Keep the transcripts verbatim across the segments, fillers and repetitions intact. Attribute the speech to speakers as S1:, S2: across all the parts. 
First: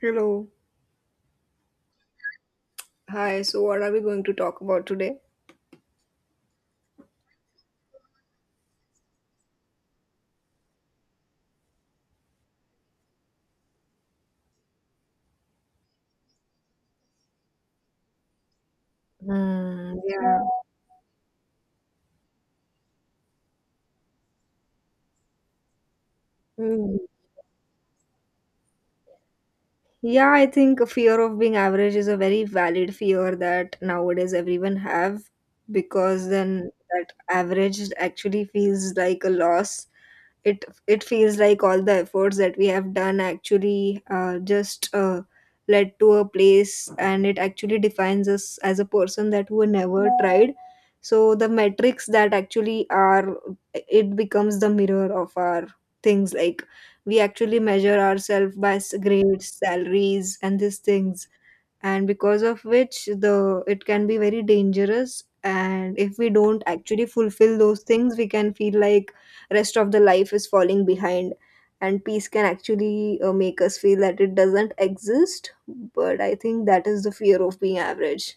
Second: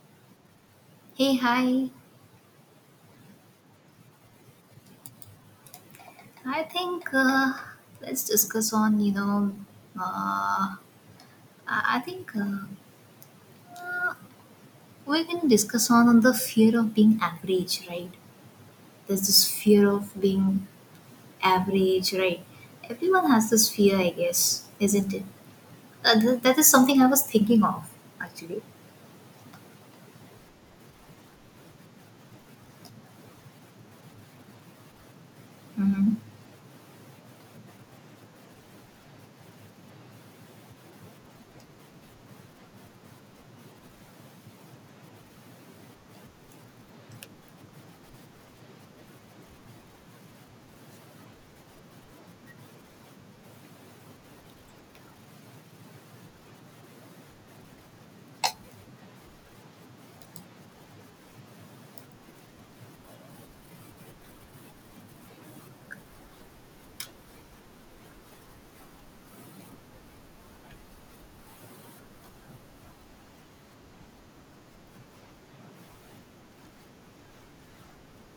S1: Hello.
S2: Hey, hi.
S1: Hi. So, what are we going to talk about today?
S2: I think uh, let's discuss on you know. Uh, I I think uh, we can discuss on on the fear of being average, right? There's this fear of
S1: Yeah.
S2: being average, right? Everyone has this fear, I guess, isn't it? Uh, th- that is
S1: Mm.
S2: something I was thinking of actually.
S1: Yeah, I think a fear of being average is a very valid fear that nowadays everyone have,
S2: Mhm.
S1: because then that average actually feels like a loss. It it feels like all the efforts that we have done actually, uh, just uh, led to a place, and it actually defines us as a person that who never tried. So the metrics that actually are, it becomes the mirror of our things. Like we actually measure ourselves by s- grades, salaries and these things, and because of which the it can be very dangerous. And if we don't actually fulfill those things, we can feel like rest of the life is falling behind, and peace can actually, uh, make us feel that it doesn't exist. But I think that is the fear of being average.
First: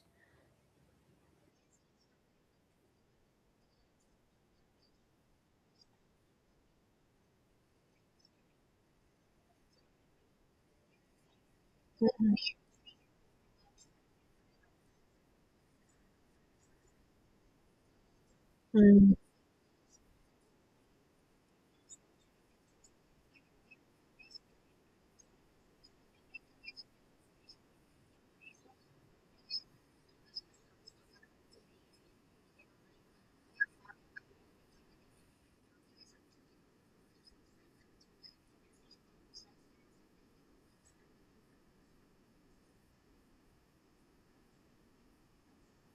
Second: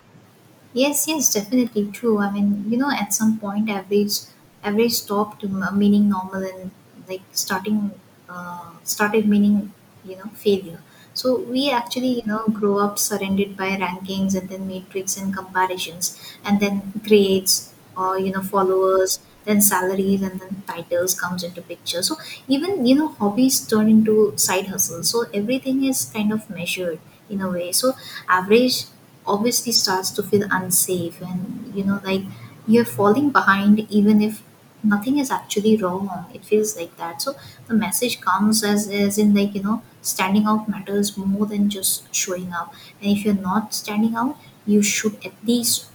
S2: Yes, yes, definitely true. I mean, you know, at some point, average, average stopped m- uh, meaning normal, and like starting, uh, started meaning, you know, failure. So we actually, you
S1: Mhm.
S2: know, grow up surrounded by rankings, and then matrix and comparisons, and then grades, or you know
S1: Mhm.
S2: followers, then salaries, and then titles comes into picture. So even you know hobbies turn into side hustles. So everything is kind of measured in a way. So average obviously starts to feel unsafe, and you know like, you're falling behind even if nothing is actually wrong. It feels like that. So the message comes as as in, like, you know standing out matters more than just showing up. And if you're not standing out, you should at least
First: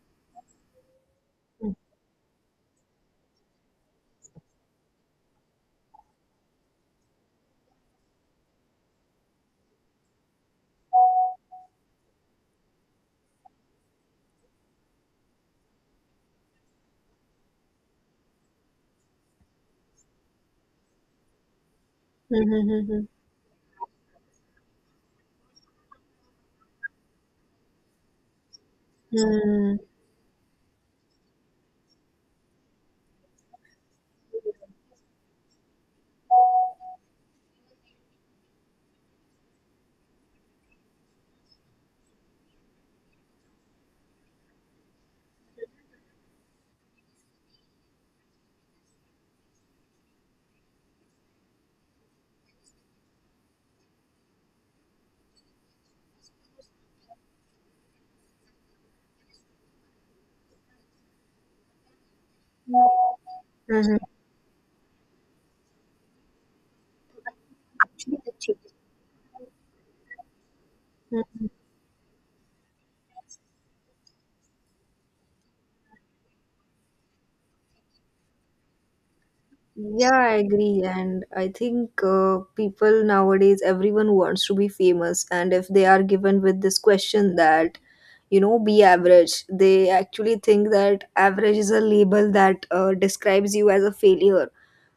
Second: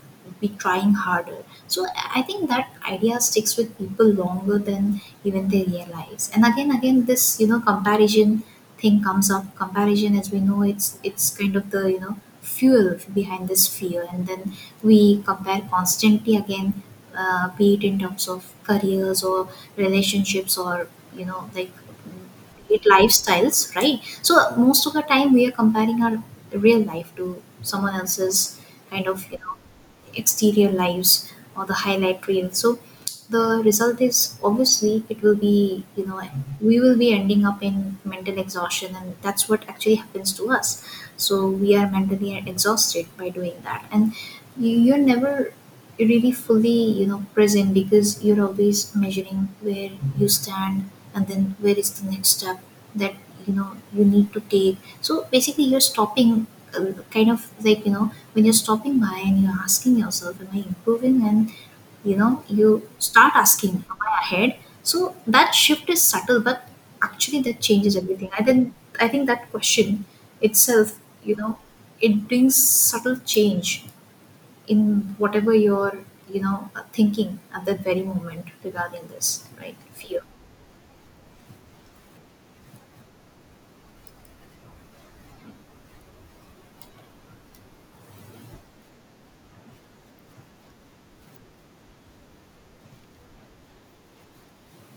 S2: be trying harder.
S1: Mhm.
S2: So I think that idea sticks with people longer than even they realize. And again, again, this you know comparison thing comes up. Comparison, as we know, it's it's kind of the you know fuel behind this fear, and then we compare constantly again, uh, be it in terms of careers, or relationships, or you know like it
S1: Mhm.
S2: lifestyles, right? So most of the time we are comparing our real life to someone else's kind of you know exterior lives, or the highlight reel. So the result is obviously it will be, you know we will be ending up in mental exhaustion, and that's what actually happens to us. So we are mentally exhausted by doing that, and you- you're never really fully you know present, because you're always measuring where you stand, and then where is the next step that you know you need to take. So basically you're stopping, uh, kind of like, you know when you're stopping by, and you're asking yourself, am I improving? And you know you
S1: Mhm.
S2: start asking, am
S1: Mhm.
S2: I ahead? So that shift is subtle, but actually that changes everything, I think. I think that question itself, you
S1: Mhm.
S2: know it brings subtle change in whatever you're you know thinking at that very moment regarding this, right?
S1: Yeah,
S2: Fear.
S1: I agree. And I think, uh, people nowadays, everyone wants to be famous. And if they are given with this question that, you know, be average, they actually think that average is a label that, uh, describes you as a failure.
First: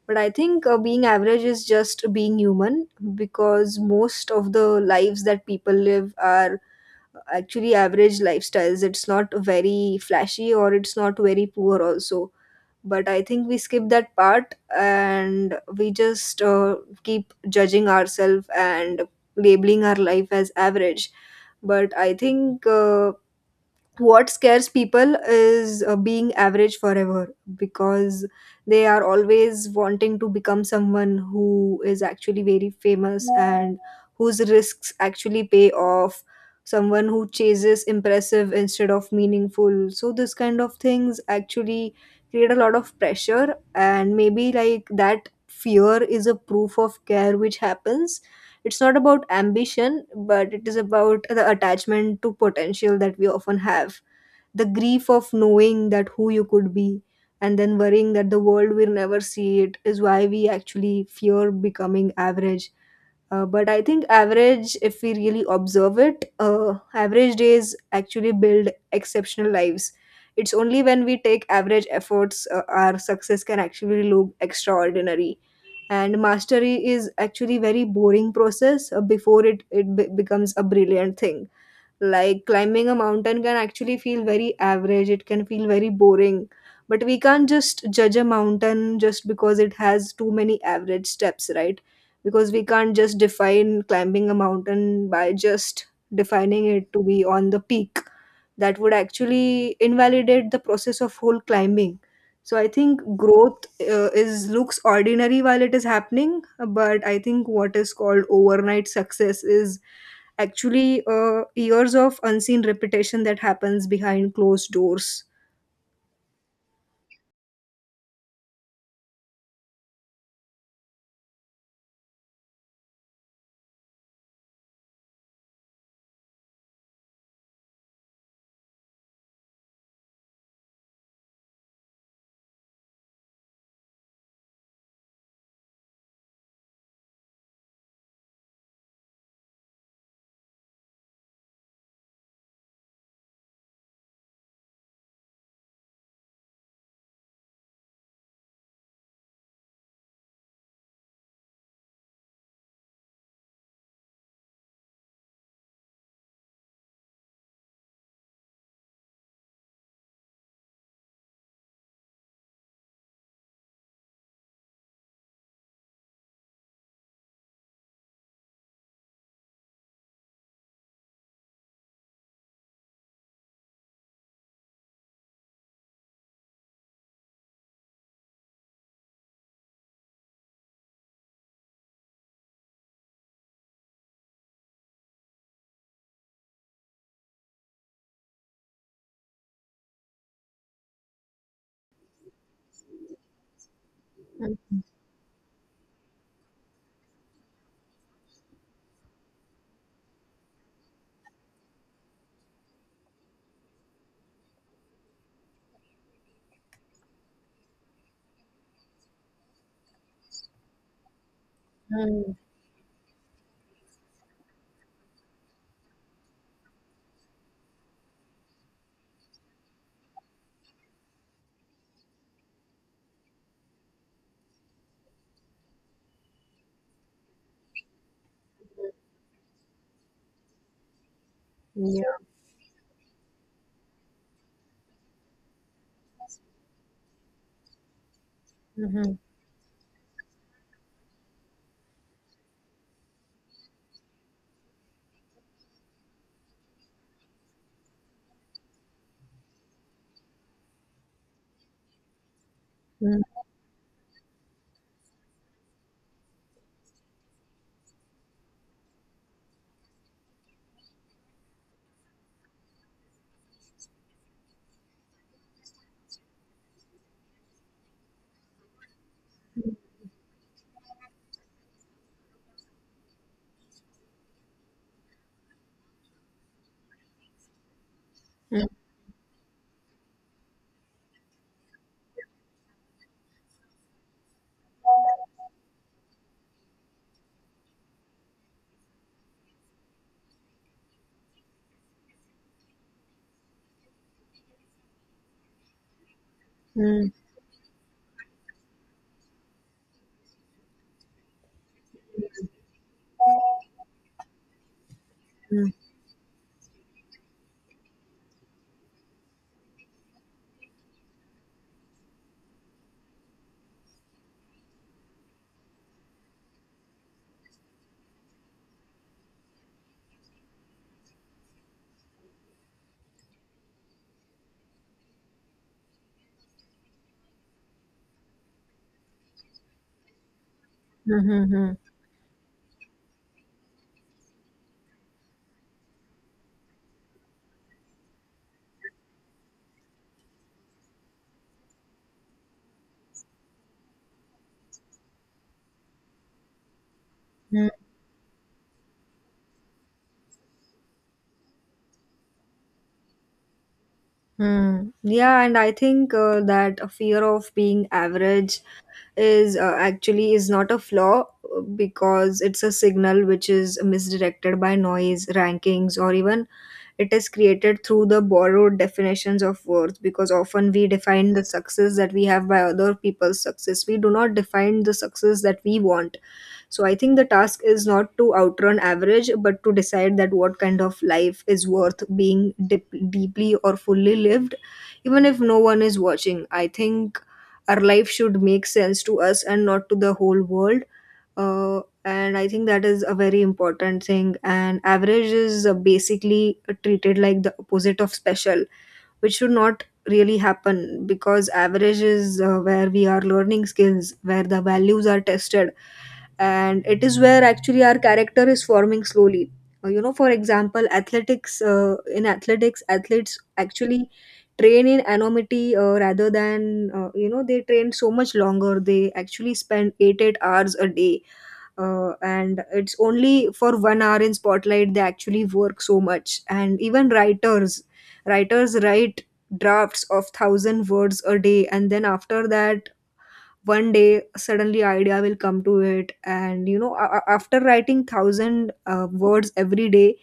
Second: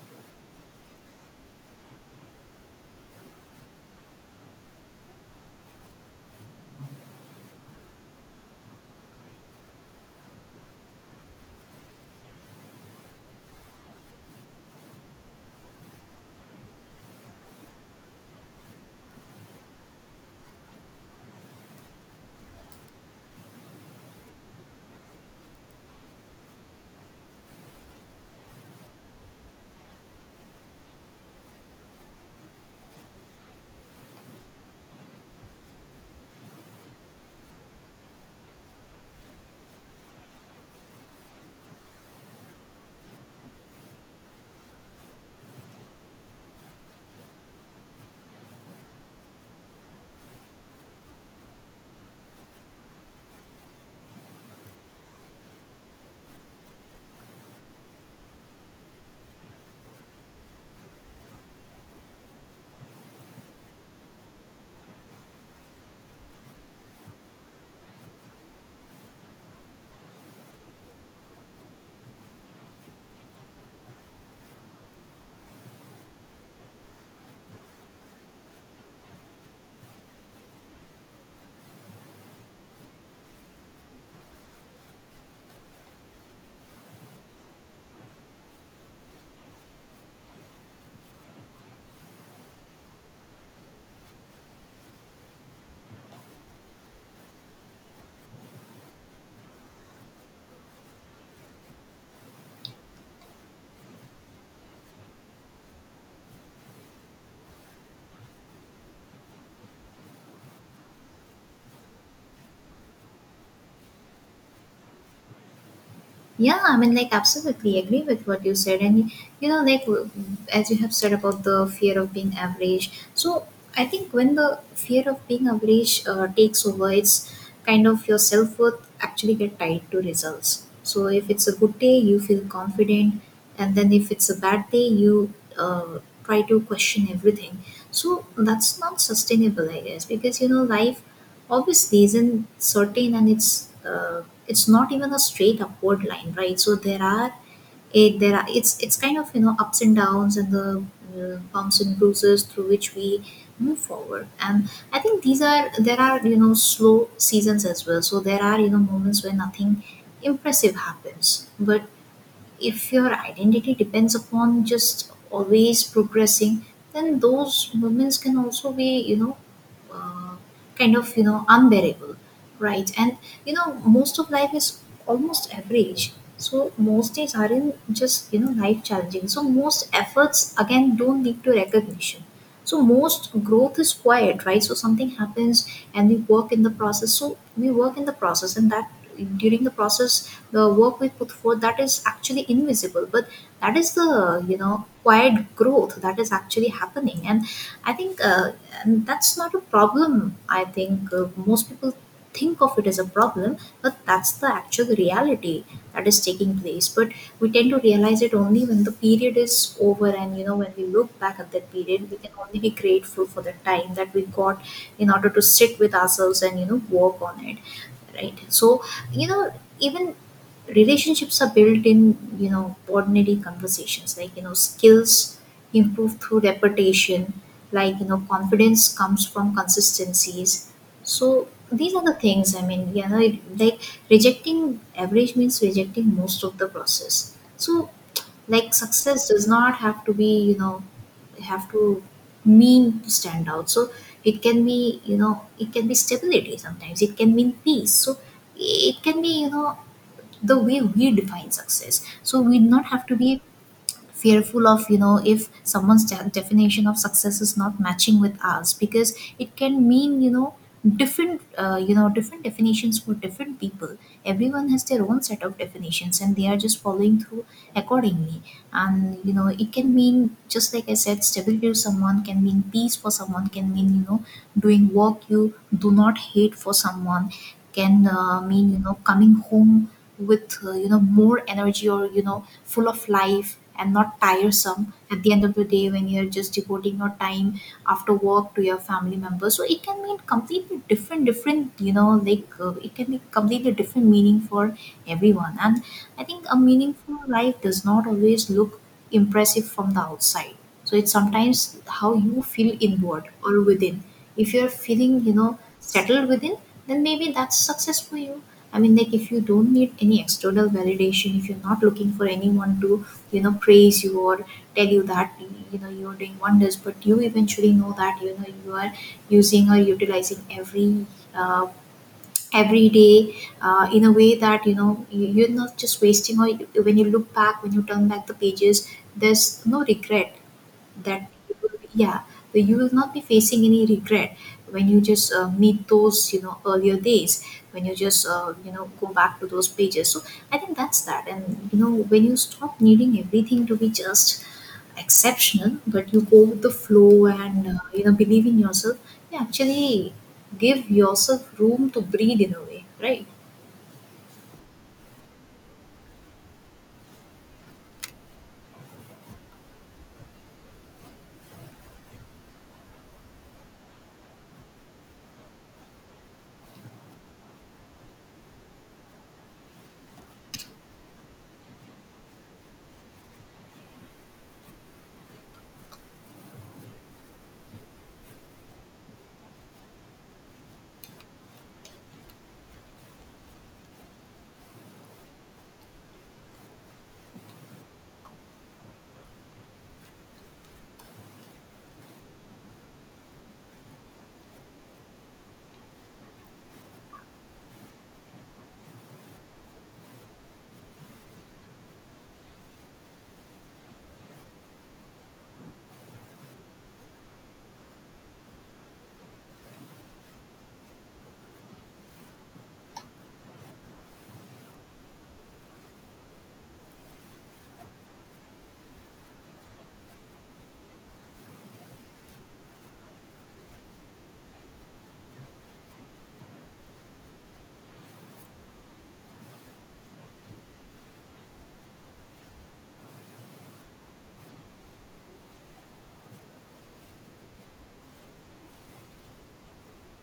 S1: But I think uh, being average is just being human, because most of the lives that people live are actually average lifestyles. It's not very flashy, or it's not very poor also. But I think we skip that part, and we just, uh, keep judging ourselves and labeling our life as average. But I think, uh, what scares people is, uh, being average forever, because they are always wanting to become someone who is actually very famous and whose risks actually pay off, someone who chases impressive instead of meaningful. So this kind of things actually create a lot of pressure, and maybe like that fear is a proof of care which happens. It's not about ambition, but it is about the attachment to potential that we often have, the grief of knowing that who you could be and then worrying that the world will never see it is why we actually fear becoming average. Uh, but I think average, if we really observe it, uh, average days actually build exceptional lives. It's only when we take average efforts, uh, our success can actually look extraordinary. And mastery is actually very boring process, uh, before it it be- becomes a brilliant thing. Like climbing a mountain can actually feel very average, it can feel very boring. But we can't just judge a mountain just because it has too many average steps, right? Because we can't just define climbing a mountain by just defining it to be on the peak. That would actually invalidate the process of whole climbing. So I think growth uh, is looks ordinary while it is happening, but I think what is called overnight success is actually, uh, years of unseen repetition that happens behind closed doors.
S2: Yeah, I mean, like, absolutely agree with what you said. And, you know, like, w- as you have said about the fear of being average. So, I think when the fear of being average uh, takes over, it's kind of your self worth actually get tied to results. So, if it's a good day, you feel confident. And then if it's a bad day, you uh, try to question everything. So, that's not sustainable, I guess, because, you know, life obviously isn't certain, and it's uh, it's not even a straight upward line, right? So there are it there are it's it's kind of, you know ups and downs, and the uh, bumps and bruises through which we move forward. And I think these are there are you know slow seasons as well. So there are, you know moments where nothing impressive happens, but if your identity depends upon just always progressing, then those moments can also be, you know, uh, kind of, you know, unbearable, right? And, you know, most of life is almost average. So most days aren't just, you know, life challenging. So most efforts, again, don't lead to recognition. So most growth is quiet, right? So something happens, and we work in the process. So we work in the process, and that during the process the work we put forth, that is actually invisible, but that is the you know quiet growth that is actually happening. And I think, uh, and that's not a problem. I think, uh, most people think of it as a problem, but that's the actual reality that is taking place. But we tend to realize it only when the period is over, and you know when we look back at that period, we can only be grateful for the time that we got in order to sit with ourselves and you know work on it, right? So, you know even relationships are built in, you know ordinary conversations, like, you know skills improve through repetition, like, you know confidence comes from consistencies. So these are
S1: Yeah.
S2: the things. I mean, you know it, like, rejecting average means rejecting most of the process. So, like,
S1: Mhm.
S2: success does not have to be you know have to mean to stand out. So it can be you know it can be stability sometimes, it can mean peace. So it can be, you know the way we define success. So we do not have to
S1: Mhm.
S2: be fearful of, you know if someone's de- definition of success is not matching with ours, because it can mean, you know different uh, you know different definitions for different people. Everyone has their own set of definitions, and they are just following through accordingly. And you know it can mean, just like I said, stability to someone, can mean peace for someone, can mean, you know doing work you do not hate for someone, can uh,
S1: Mhm.
S2: mean, you know coming home with uh, you know more energy, or you know full of life, and not tiresome at the end of the day, when you're just devoting your time after work to your family members. So it can mean completely different different, you know like, uh, it can be completely different meaning for everyone. And I think a
S1: Mhm.
S2: meaningful life does not always look impressive from the outside. So it's sometimes how you feel inward or within. If you're feeling you know settled within, then maybe that's success for you. I mean, like, if you don't need any external validation, if you're not looking for anyone to, you know, praise you, or tell you that, you know, you're doing wonders, but you eventually know that, you know, you are using or utilizing every, uh, every day uh, in a way that, you know, you- you're not just wasting, or when you look back, when you turn back the pages, there's no regret that you
S1: Mhm.
S2: will- yeah that you will not be facing any regret when you just uh, meet those you know earlier days, when you just uh, you know go back to those pages. So I think that's that. And you know when you stop needing everything to be just exceptional, but you go with the flow, and uh, you know believe in yourself, you actually give yourself room to breathe in a way, right?
S1: Mhm. Yeah, and I think, uh, that a fear of being average is, uh, actually is not a flaw, uh, because it's a signal which is misdirected by noise, rankings, or even it is created through the borrowed definitions of worth. Because often we define the success that we have by other people's success, we do not define the success that we want. So I think the task is not to outrun average, but to decide that what kind of life is worth being dip- deeply or fully lived, even if no one is watching. I think our life should make sense to us and not to the whole world. Uh, and I think that is a very important thing. And average is, uh, basically treated like the opposite of special, which should not really happen, because average is, uh, where we are learning skills, where the values are tested, and it is where actually our character is forming slowly. Uh, you know, for example, athletics, uh, in athletics, athletes actually train in anonymity, uh, rather than uh, you know, they train so much longer. They actually spend 8 8 hours a day, uh, and it's only for one hour in spotlight they actually work so much. And even writers, writers write drafts of thousand words a day. And then after that, one day suddenly idea will come to it. And you know, a- a- after writing thousand, uh, words every day,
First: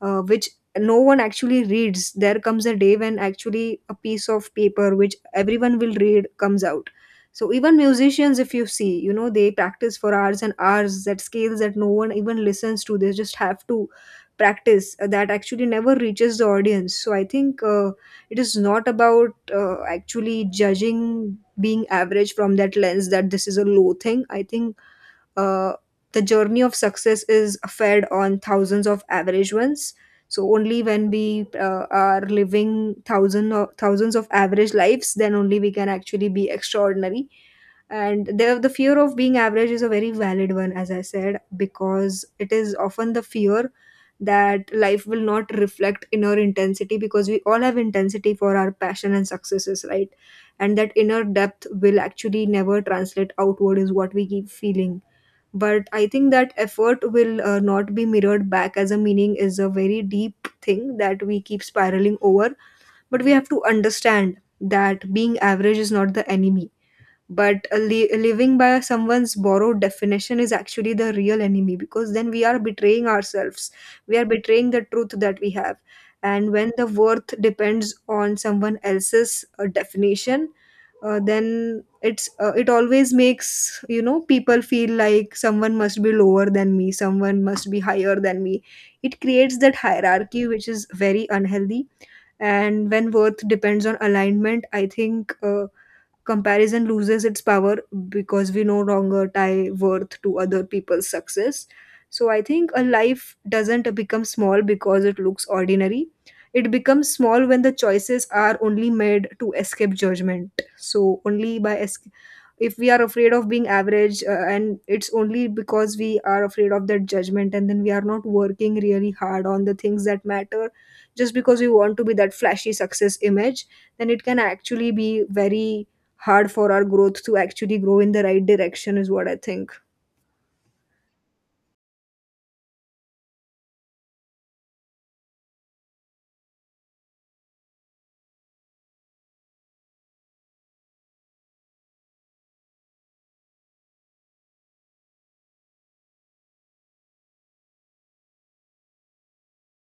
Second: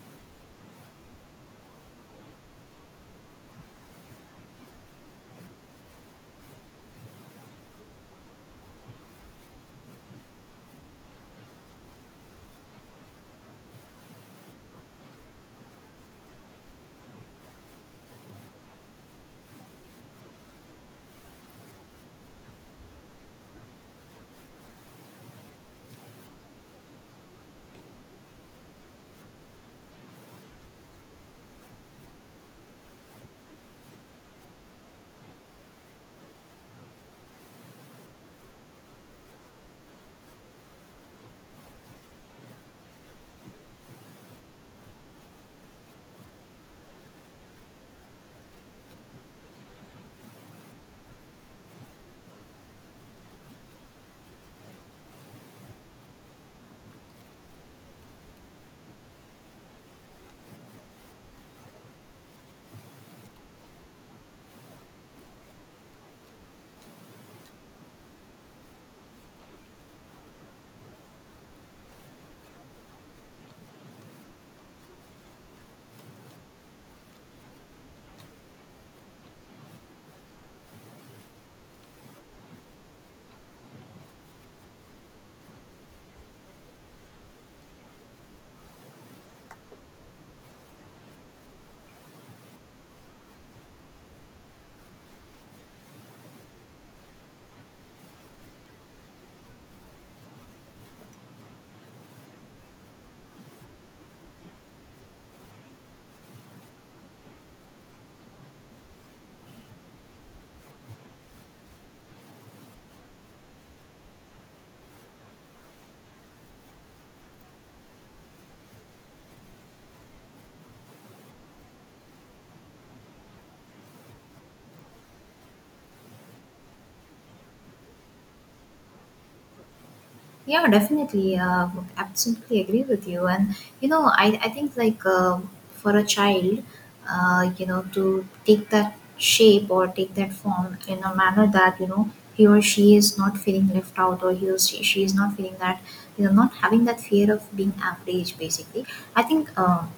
S1: uh, which no one actually reads, there comes a day when actually a piece of paper which everyone will read comes out. So even musicians, if you see, you know, they practice for hours and hours, that scales that no one even listens to, they just have to practice, uh, that actually never reaches the audience. So I think, uh, it is not about, uh, actually judging being average from that lens, that this is a low thing. I think, uh, the journey of success is fed on thousands of average ones. So only when we, uh, are living thousands of thousands of average lives, then only we can actually be extraordinary. And the, the fear of being average is a very valid one, as I said, because it is often the fear that life will not reflect inner intensity, because we all have intensity for our passion and successes, right? And that inner depth will actually never translate outward is what we keep feeling. But I think that effort will, uh, not be mirrored back as a meaning, is a very deep thing that we keep spiraling over. But we have to understand that being average is not the enemy, but a li- living by someone's borrowed definition is actually the real enemy, because then we are betraying ourselves, we are betraying the truth that we have. And when the worth depends on someone else's, uh, definition, uh, then it's uh, it always makes, you know, people feel like someone must be lower than me, someone must be higher than me. It creates that hierarchy which is very unhealthy. And when worth depends on alignment, I think, uh, comparison loses its power, because we no longer tie worth to other people's success. So I think a life doesn't become small because it looks ordinary. It becomes small when the choices are only made to escape judgment. So only by, es- if we are afraid of being average, uh, and it's only because we are afraid of that judgment, and then we are not working really hard on the things that matter, just because we want to be that flashy success image, then it can actually be very hard for our growth to actually grow in the right direction, is what I think.
S2: Yeah, definitely. Uh, would absolutely agree with you. And, you know, I, I think, like, uh, for a child, uh, you know, to take that shape or take that form in a manner that, you know, he or she is not feeling left out, or he or she, she is not feeling that, you know, not having that fear of being average, basically. I think um,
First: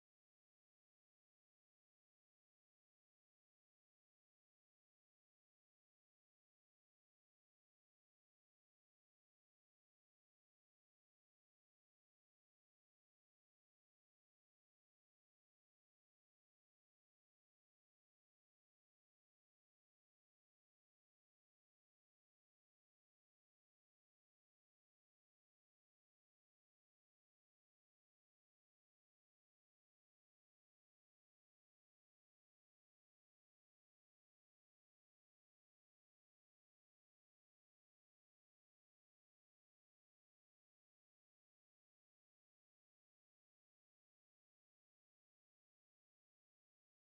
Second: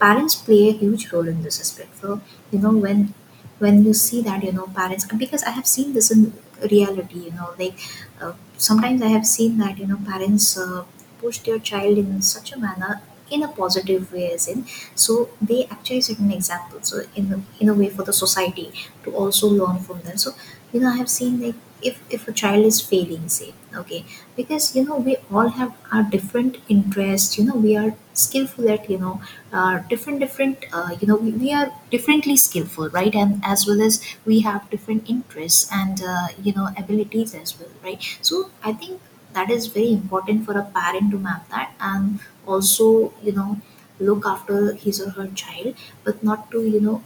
S2: parents play a huge role in this aspect. So you know when when you see that you know parents, because I have seen this in reality, you know like, uh, sometimes I have seen that you know parents uh, push their child in such a manner, in a positive way, as in, so they actually set an example, so in a, in a way for the society to also learn from them. So you know I have seen, like, if if a child is failing, say, okay, because you know we all have our different interests, you know we are skillful at, you know uh, different different, uh, you know we, we are differently skillful, right, and as well as we have different interests and uh, you know abilities as well, right? So I think that is very important for a parent to map that, and also you know look after his or her child, but not to you know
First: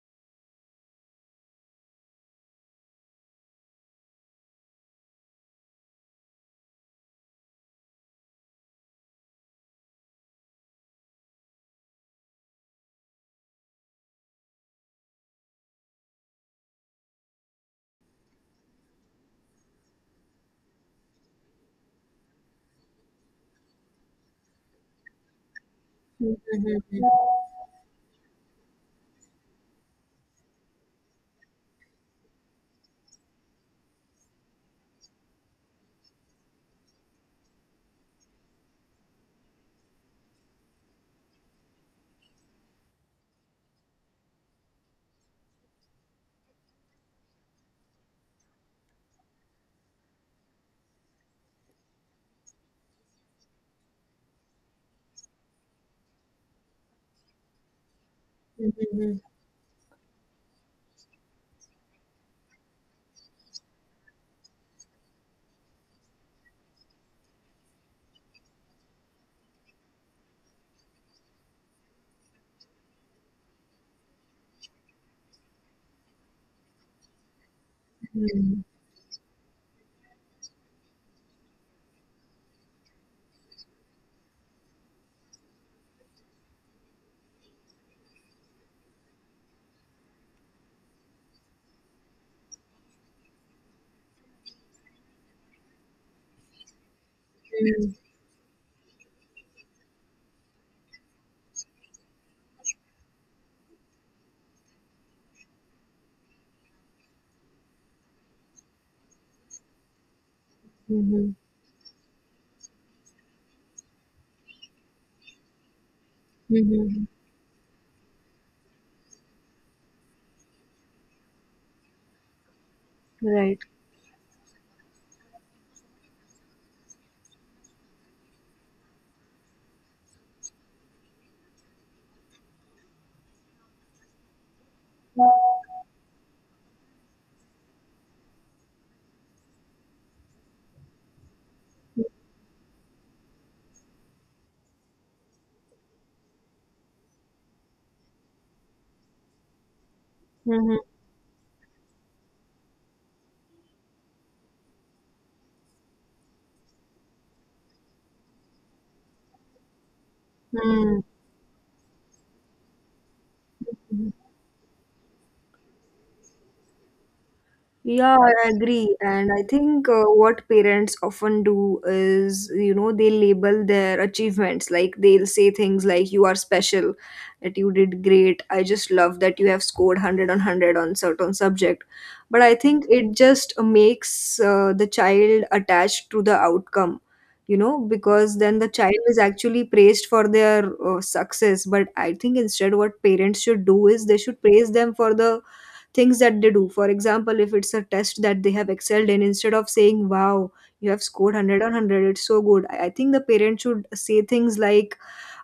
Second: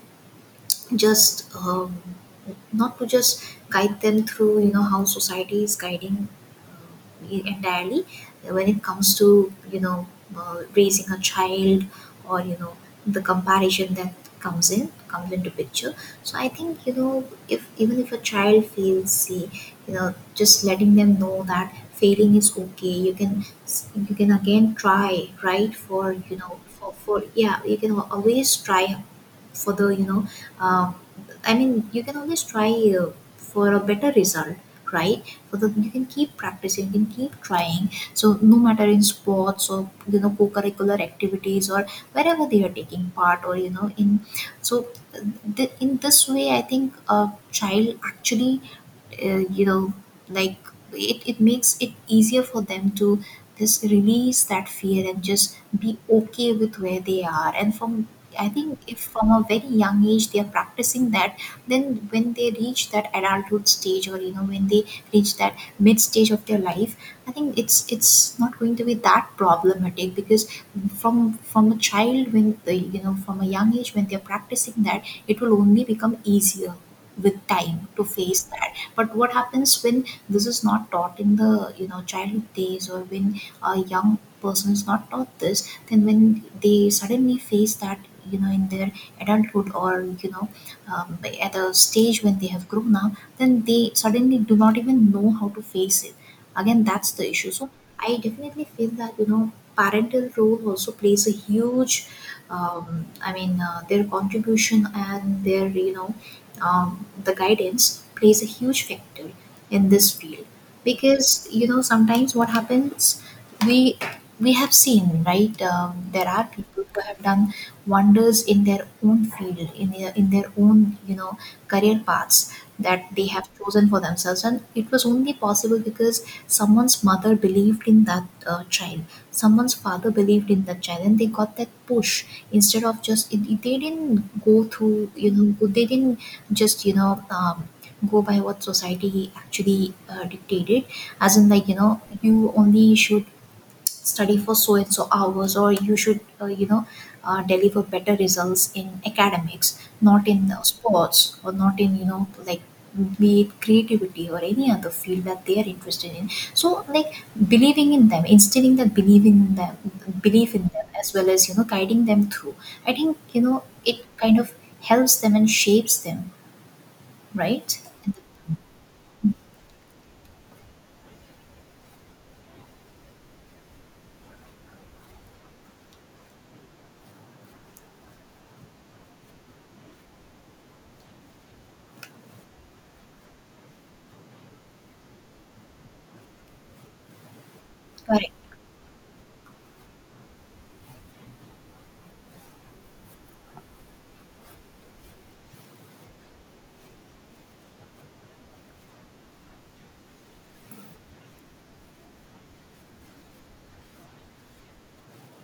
S2: just um, not to just guide them through you know how society is guiding, uh, e- entirely, when it comes to you know uh, raising a child, or you know the comparison that comes in comes into picture. So I think you know if, even if a child fails, say, you know just letting them know that failing is okay. You can you can again try, right? For you know for, for yeah, you can always try for the, you know um, I mean, you can always try uh, for a better result, right? For the you can keep practicing, you can keep trying. So no matter in sports or you know co-curricular activities or wherever they are taking part, or you know in so uh, th- in this way, I think a child actually, uh, you know like, it, it makes it easier for them to just release that fear and just be okay with where they are. And from I think if from a very young age they are practicing that, then when they reach that adulthood stage, or you know, when they reach that mid stage of their life, I think it's it's not going to be that problematic, because from from a child when the, you know from a young age when they're practicing that, it will only become easier with time to face that. But what happens when this is not taught in the you know childhood days, or when uh, young persons not taught this, then when they suddenly face that, you know in their adulthood, or you know um, at a stage when they have grown up, then they suddenly do not even know how to face it. Again, that's the issue. So I definitely feel that, you know parental role also plays a huge, um, I mean, uh, their contribution and their, you know um, the guidance plays a huge factor in this field. Because, you know sometimes what happens, we we have seen, right? Um, there are people who
S1: Mm-hmm.
S2: have done wonders in their own field, in their, in their own, you know career paths that they have
S1: Right.
S2: chosen for themselves, and it was only possible because someone's mother believed in that, uh, child. Someone's father believed in that child, and they got that push, instead of just it, it- they didn't go through, you know they didn't just, you know um, go by what society actually, uh, dictated. As in, like, you know you only should study for so and so hours, or you should, uh, you know uh, deliver better results in academics, not in, uh, sports, or not in, you know like, be it creativity or any other field that they are interested in. So like, believing in them, instilling that believing in them, belief in them,
S1: Mm-hmm.
S2: as well as, you know guiding them through. I think, you know it kind of helps them and shapes them, right?
S1: Yeah, I agree. And I think, uh, what parents often do is, you know, they label their achievements. Like they'll say things like, you are special, that you did great. I just love that you have scored a hundred on a hundred on certain subject. But I think it just makes, uh, the child attached to the outcome, you know,
S2: Correct.
S1: because then the child is actually praised for their, uh, success. But I think instead, what parents should do is they should praise them for the things that they do. For example, if it's a test that they have excelled in, instead of saying, wow, you have scored a hundred on a hundred, it's so good. I, I think the parent should say things like,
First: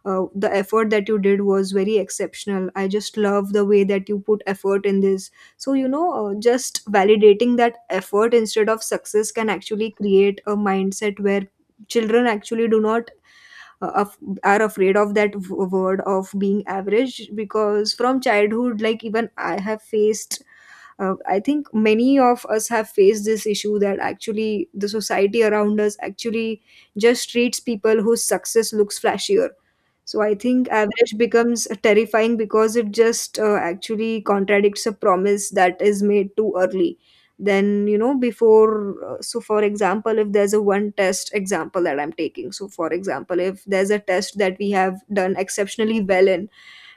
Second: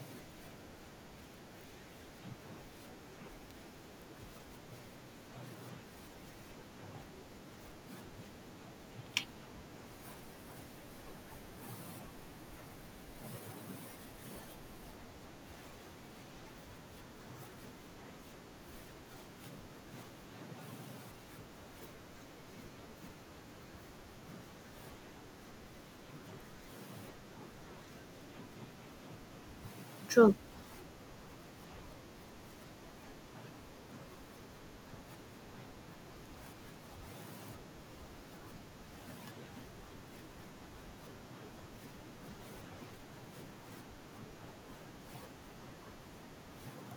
S1: uh, the effort that you did was very exceptional. I just love the way that you put effort in this. So, you know, uh, just validating that effort instead of success can actually create a mindset where children actually do not uh, af- are afraid of that w- word of being average. Because from childhood, like, even I have faced, uh, I think many of us have faced this issue that actually the society around us actually just treats people whose success looks flashier. So
S2: True.
S1: I think average becomes terrifying because it just uh, actually contradicts a promise that is made too early. Then, you know, before uh, so for example, if there's a one test example that I'm taking so for example if there's a test that we have done exceptionally well in,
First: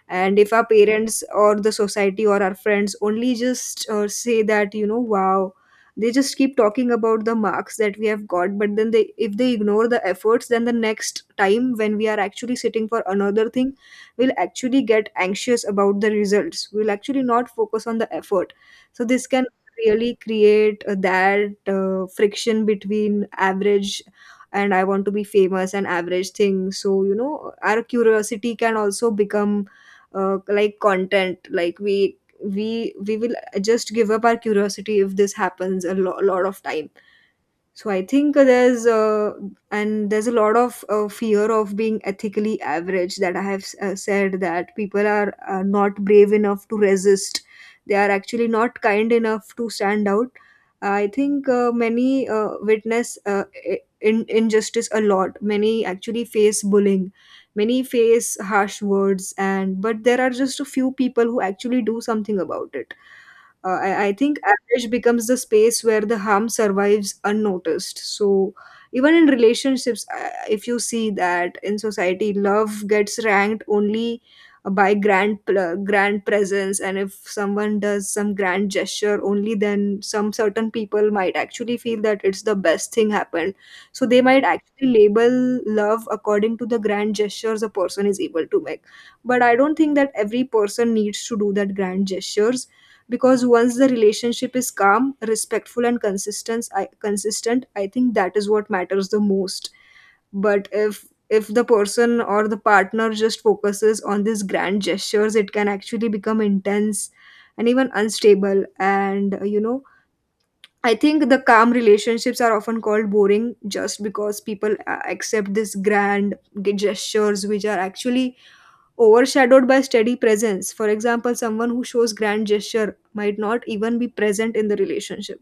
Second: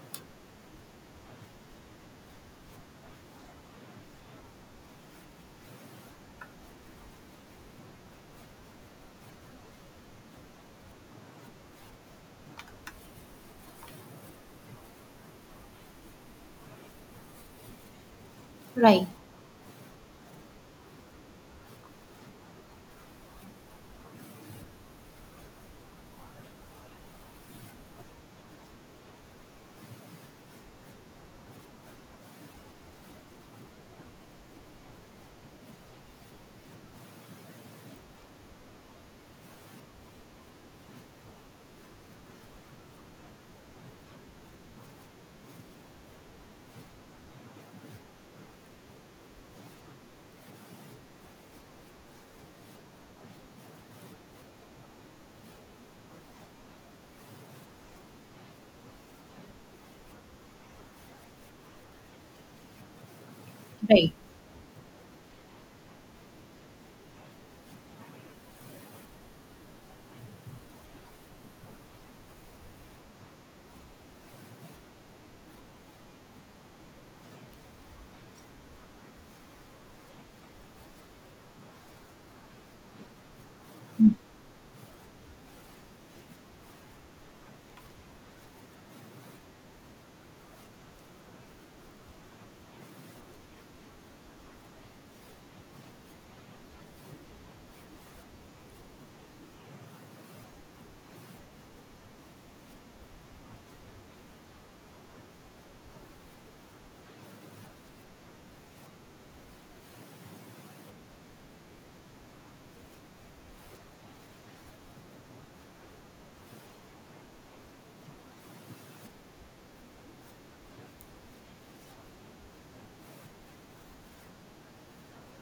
S1: and if our parents or the society or our friends only just uh, say that, you know, wow, they just keep talking about the marks that we have got, but then they, if they ignore the efforts, then the next time when we are actually sitting for another thing, we'll actually get anxious about the results, we'll actually not focus on the effort. So
S2: Right.
S1: this can really create uh, that uh, friction between average and I want to be famous and average thing. So, you know, our curiosity can also become uh, like content, like we we we will just give up our curiosity if this happens a lo- lot of time. So I think there's uh, and there's a lot of uh, fear of being ethically average that I have uh, said, that people are uh, not brave enough to resist. They are actually not kind enough to stand out. I think uh, many uh, witness uh, i- in injustice a lot. Many actually face bullying. Many face harsh words, and but there are just a few people who actually do something about it. uh, I, I
S2: Right.
S1: think average becomes the space where the harm survives unnoticed. So, even in relationships, uh, if you see that in society, love gets ranked only uh, by grand pl- grand presence. And if someone does some grand gesture, only then some certain people might actually feel that it's the best thing happened. So they might actually label love according to the grand gestures a person is able to make. But I don't think that every person needs to do that grand gestures, because once the relationship is calm, respectful, and consistent, I, consistent I think that is what matters the most. But if if the person or the partner just focuses on these grand gestures, it can actually become intense and even unstable. And, uh, you know, I think the calm relationships are often called boring just because people uh, accept these grand g- gestures, which are actually overshadowed by steady presence. For example, someone who shows grand gesture might not even be present in the relationship.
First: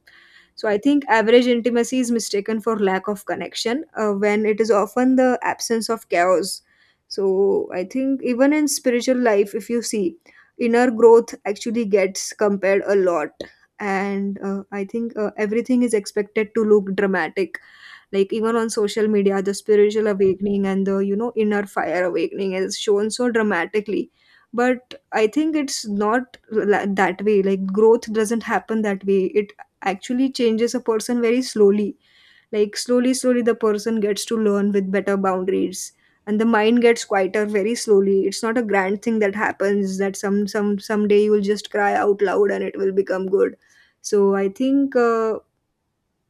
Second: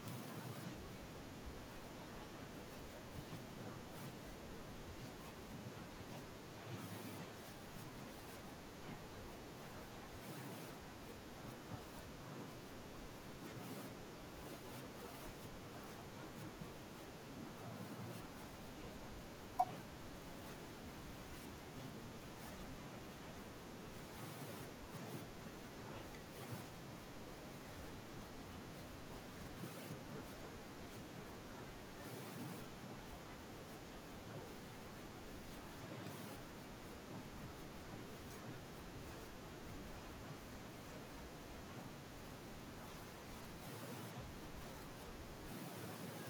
S1: So I think average intimacy is mistaken for lack of connection uh, when it is often the absence of chaos. So I think even in spiritual life, if you see, inner growth actually gets compared a lot. And uh, I think uh, everything is expected to look dramatic, like even on social media, the spiritual awakening and the, you know, inner fire awakening is shown so dramatically. But I think it's not la- that way. Like, growth doesn't happen that way. It actually changes a person very slowly. Like, slowly slowly the person gets to learn with better boundaries, and the mind gets quieter very slowly. It's not a grand thing that happens, that some some someday you will just cry out loud and it will become good. So I think uh,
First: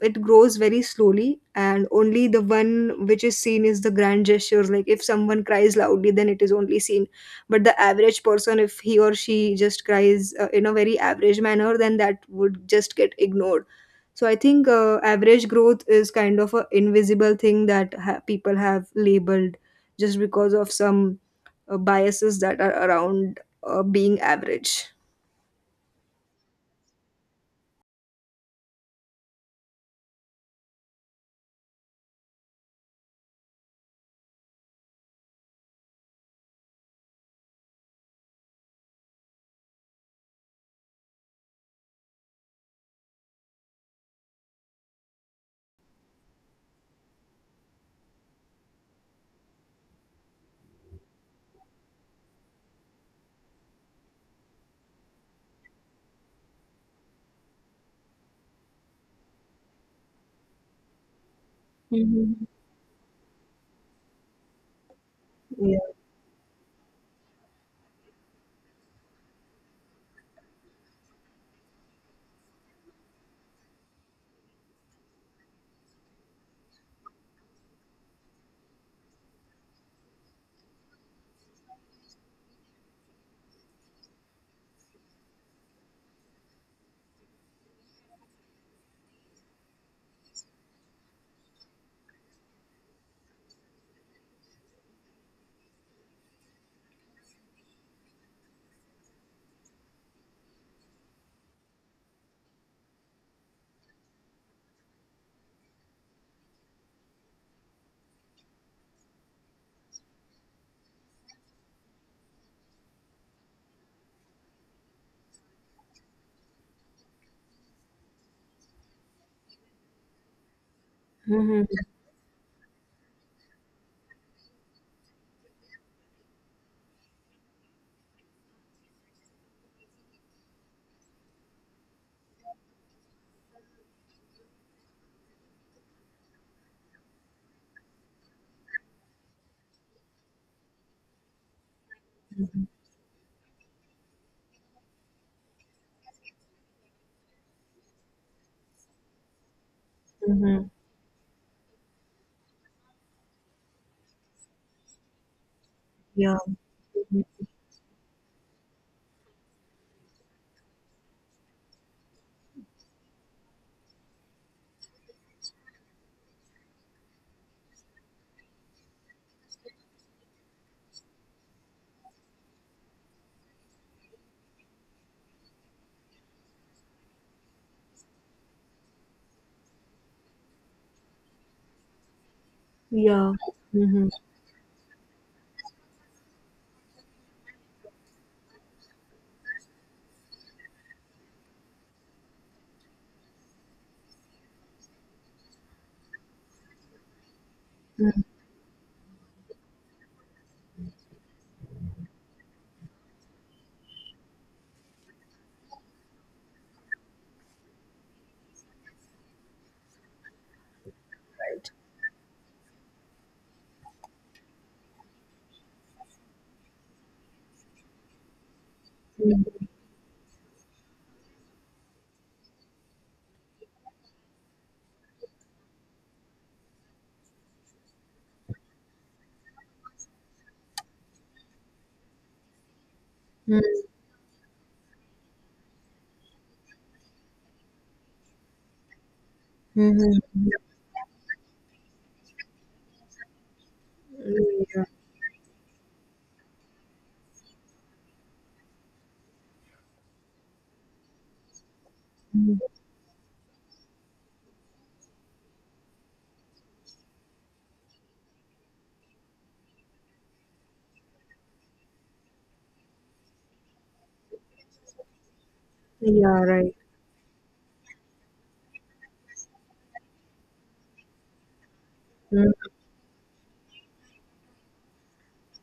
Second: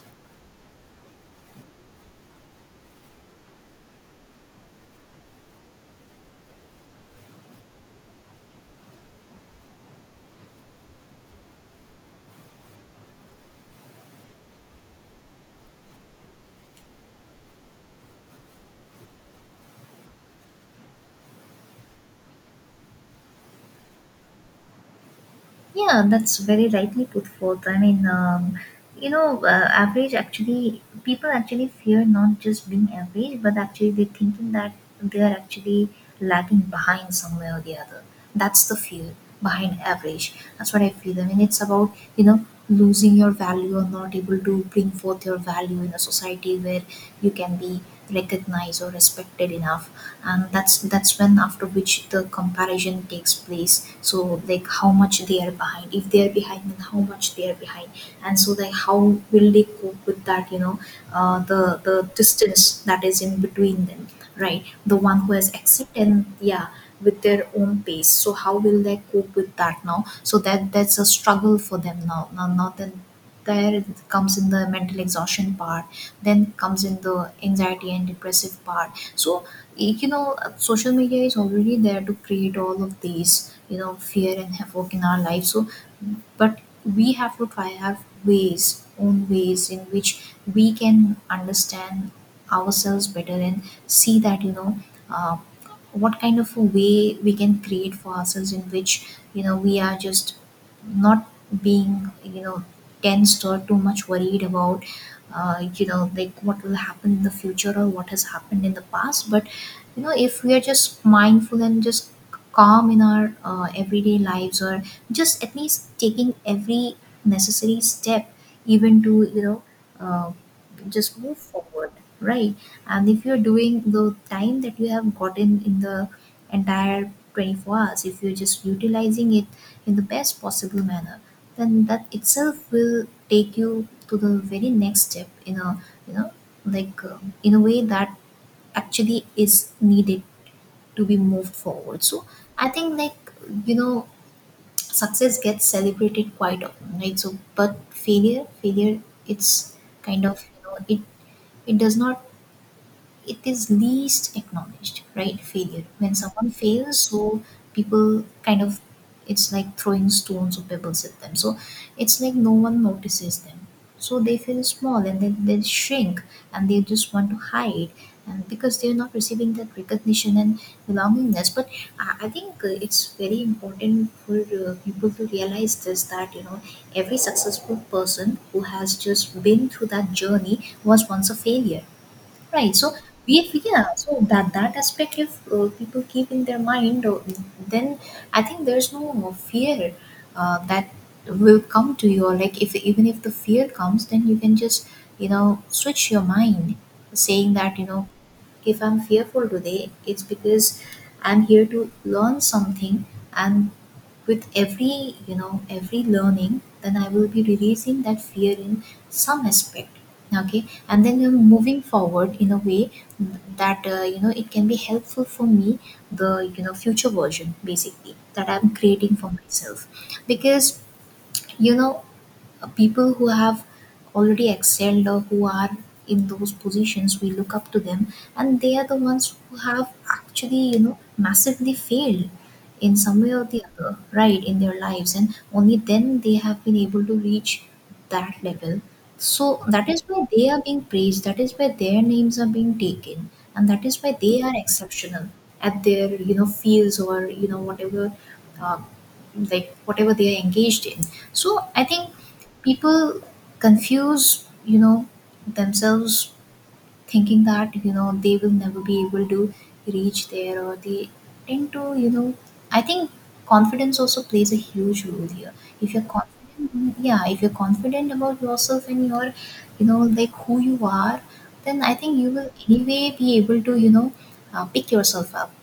S1: it grows very slowly, and only the one which is seen is the grand gestures. Like, if someone cries loudly, then it is only seen, but the average person, if he or she just cries uh, in a very average manner, then that would just get ignored. So I think uh, average growth is kind of an invisible thing that ha- people have labeled just because of some uh, biases that are around uh, being average.
S2: Yeah, that's very rightly put forth. I mean, um, you know, uh, average, actually, people actually fear not just being average, but actually they're thinking that they're actually lagging behind somewhere or the other. That's the fear behind average. That's what I feel. I mean, it's about, you know, losing your value or not able to bring forth your value in a society where you can be recognized or respected enough. And that's that's when, after which the comparison takes place. So like, how much they are behind. If they are behind, then how much they are behind. And so like, how will they cope with that, you know uh, the the
S1: Mm-hmm.
S2: distance that is in between them? Right. The one who has accepted, yeah, with their own pace. So how will they cope with that now? So that, that's a struggle for them now, now, now then there it comes in the mental exhaustion part. Then comes in the anxiety and depressive part. So, y- you know uh, social media is already there to create all of these, you know fear and havoc in our life. So, but we have to try our ways, own ways in which we can understand ourselves better and see that, you know uh, what kind of a way we can create for ourselves, in which, you know we are just not being, you know tensed or too much worried about, uh, you know like what will happen in the future or what has happened in the past. But, you know if we are just mindful and just calm in our, uh, everyday lives, or just at least taking every necessary step, even to, you know uh, just move
S1: Mm-hmm.
S2: forward, right? And if you're doing the time that you have gotten in the entire twenty-four hours, if you're just utilizing it in the best possible manner, then that itself will take you to the very next step, in a, you know like, um, in a way that actually is needed to be moved forward. So I think, like, you know success gets celebrated quite often, right? So but failure, failure, it's kind of, you
S1: Mm-hmm.
S2: know it, it does not, it is least acknowledged, right? Failure. When
S1: Yeah.
S2: someone fails, so people kind of, it's like throwing stones or pebbles at them. So it's like no one notices them. So they feel small, and then they shrink, and they just want to hide, and because they're not receiving that recognition and belongingness. But I, I think, uh, it's very important for, uh, people to realize this, that, you know, every successful person who has just been through that journey was once a failure. Right? So
S1: Yeah.
S2: we, if, yeah,
S1: Mm-hmm.
S2: so that that aspect, if, uh, people keep in their mind, uh, then I think there's no fear, uh, that will come to you. Or like, if even if the fear comes, then you can just, you know switch your mind, saying that, you know if I'm fearful today, it's because I'm here to learn something, and with every, you know every learning, then I will be releasing that fear in some aspect. Okay, and then you're moving forward in a way that, uh, you know it can be helpful for me, the, you know future version, basically, that I'm creating for myself. Because, you know uh, people who have already excelled, or who are in those positions, we look up to them, and they are the ones who have actually, you know massively failed in some way or the other, right, in their lives, and only then they have been able to reach that level. So that is
S1: Mhm.
S2: why they are being praised, that is why their names are being taken, and that is why they are
S1: Yeah.
S2: exceptional at their, you know fields, or, you know whatever, uh, like whatever they are engaged in. So I think
S1: Mm.
S2: people confuse, you know themselves, thinking that, you know they will never be able to reach there, or they tend to, you know I think confidence also plays a huge role here. If you're
S1: Yeah, right.
S2: confident, yeah, if you're confident about yourself and your, you know like who you are, then I think you will
S1: Mm.
S2: anyway be able to, you know uh, pick yourself up.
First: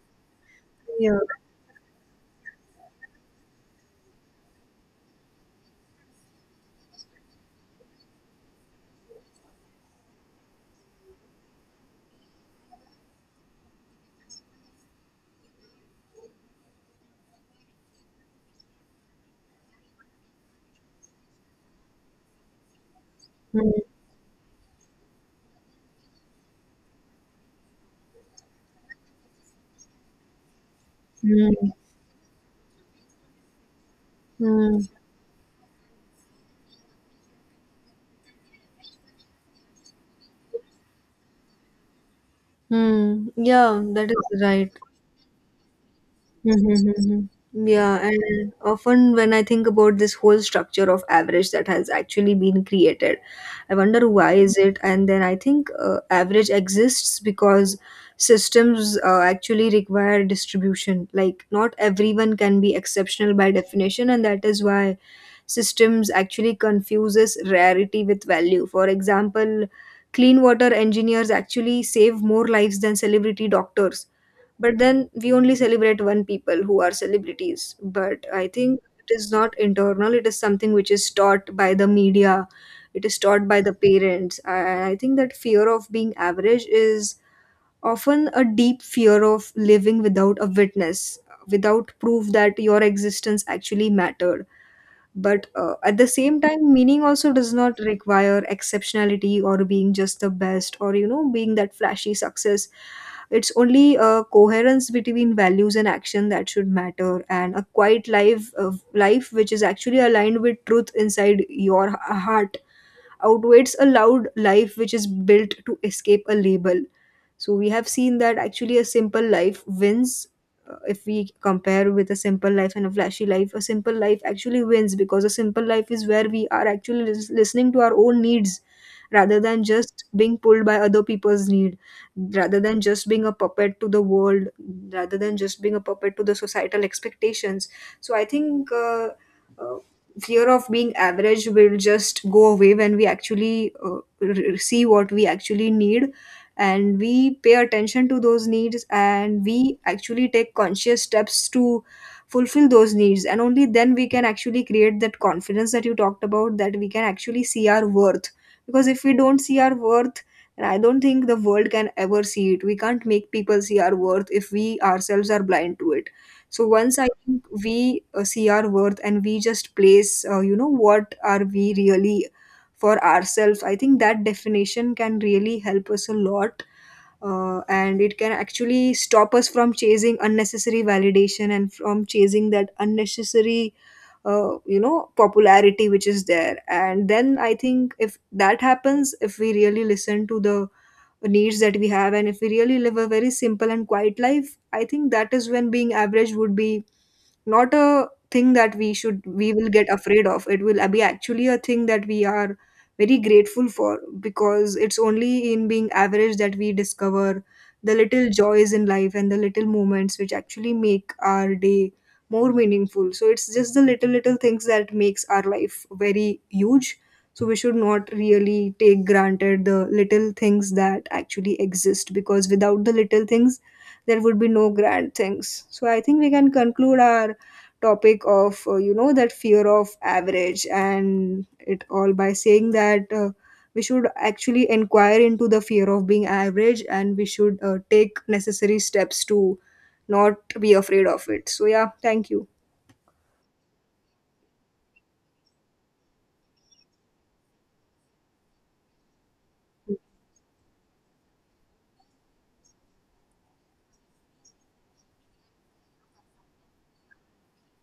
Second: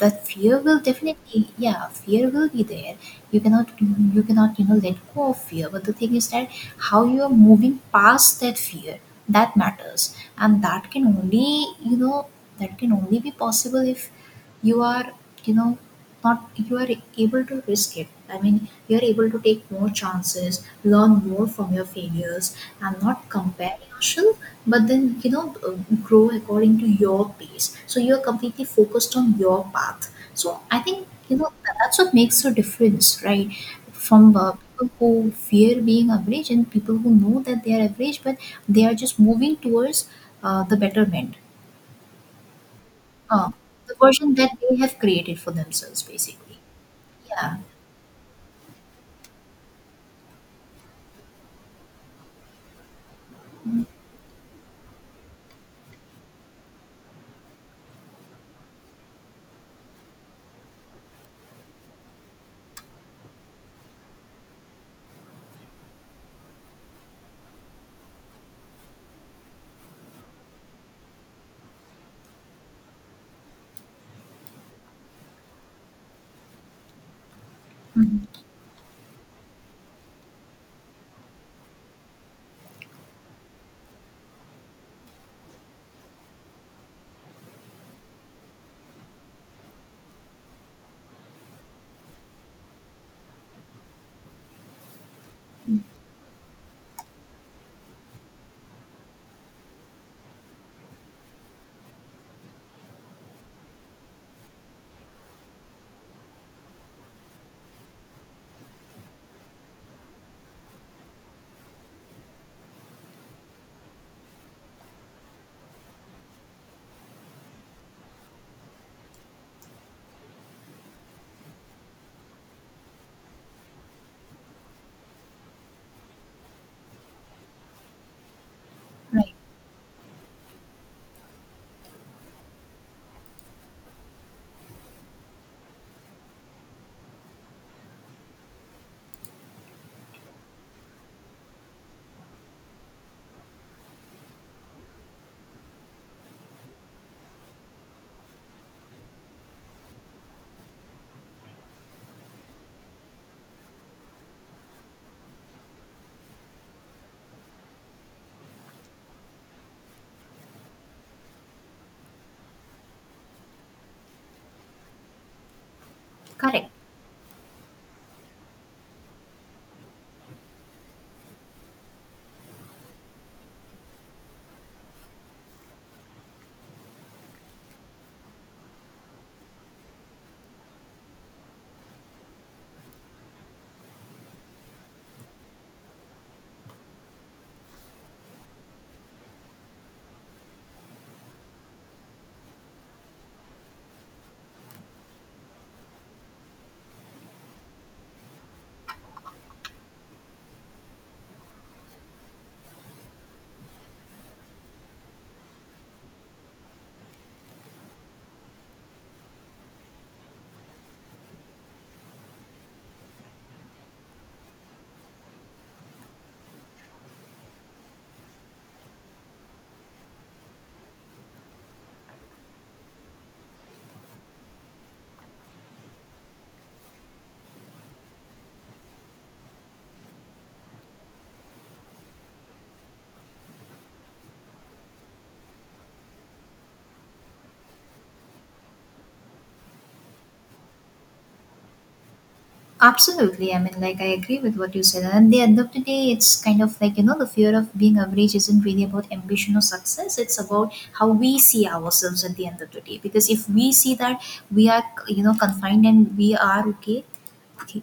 S2: The fear will
S1: Yeah.
S2: definitely, yeah, fear will be there. You cannot, you cannot you know let go of fear, but the thing is that how you are moving past that fear, that matters. And that can only, you know that can only be possible if you are, you know not, you are able to risk it. I mean, you are able to take more chances, learn more from your failures, and not compare
S1: Mm.
S2: yourself, but then, you know uh, grow according to your pace, so you are completely focused on your path. So I think, you know
S1: Mm.
S2: tha- that's what makes a difference, right? From, uh, people
S1: Mm.
S2: who fear being average, and people who know that they are average, but they are just moving towards, uh, the betterment.
S1: Mm.
S2: Oh,
S1: Yeah,
S2: the
S1: that
S2: version
S1: is
S2: that
S1: right.
S2: they have created for themselves, basically.
S1: Mm-hmm.
S2: Yeah.
S1: Mm-hmm. Yeah, and often when I think about this whole structure of average that has actually been created, I wonder, why is it? And then I think uh, average exists because systems uh, actually require distribution. Like, not everyone can be exceptional by definition, and that is why systems actually confuses rarity with value. For example, clean water engineers actually save more lives than celebrity doctors, but then we only celebrate one people who are celebrities. But
S2: Mhm.
S1: I think it is not internal, it is something which is taught by the media, it is taught by the parents. i, I think that fear of being average is often a deep fear of living without a witness, without proof that your existence actually mattered. But uh, at the same time, meaning also does not require exceptionality or being just the best, or, you know, being that flashy success. It's only a coherence between values and action that should matter, and a quiet life of life which is actually aligned with truth inside your h- heart outweighs a loud life which is built to escape a label. So we have seen that actually a simple life wins. uh, If we compare with a simple life and a flashy life, a simple life actually wins because a simple life is where we are actually lis- listening to our own needs,
S2: Right.
S1: rather than just being pulled by other people's need, rather than just being a puppet to the world, rather than just being a puppet to the societal expectations. So I think uh, uh, fear of being average will just go away when we actually uh, r- r- see what we actually need, and we pay attention to those needs, and we actually take conscious steps to fulfill those needs. And only then we can actually create that confidence that you talked about, that we can actually see our worth. Because if we don't see our worth, and I don't think the world can ever see it, we can't make people see our worth if we ourselves are blind to it. So
S2: Correct.
S1: once, I think, we uh, see our worth, and we just place, uh, you know, what are we really, for ourselves, I think that definition can really help us a lot. Uh, and it can actually stop us from chasing unnecessary validation, and from chasing that unnecessary uh, you know, popularity which is there. And then I think if that happens, if we really listen to the needs that we have, and if we really live a very simple and quiet life, I think that is when being average would be not a thing that we should, we will get afraid of. It will be actually a thing that we are very grateful for, because it's only in being average that we discover the little joys in life and the little moments which actually make our day more meaningful. So it's just the little little things that makes our life very huge. So we should not really take granted the little things that actually exist, because without the little things there would be no grand things. So I think we can conclude our topic of, uh, you know, that fear of average and it all by saying that, uh, we should actually inquire into the fear of being average, and we should uh, take necessary steps to not be afraid of it. So yeah, thank you.
S2: Absolutely. I mean, like, I agree with what you said. And at the end of the day, it's kind of like, you know, the fear of being average isn't really about ambition or success. It's about how we see ourselves at the end of the day. Because if we see that we are, you know, confined, and we are okay, okay,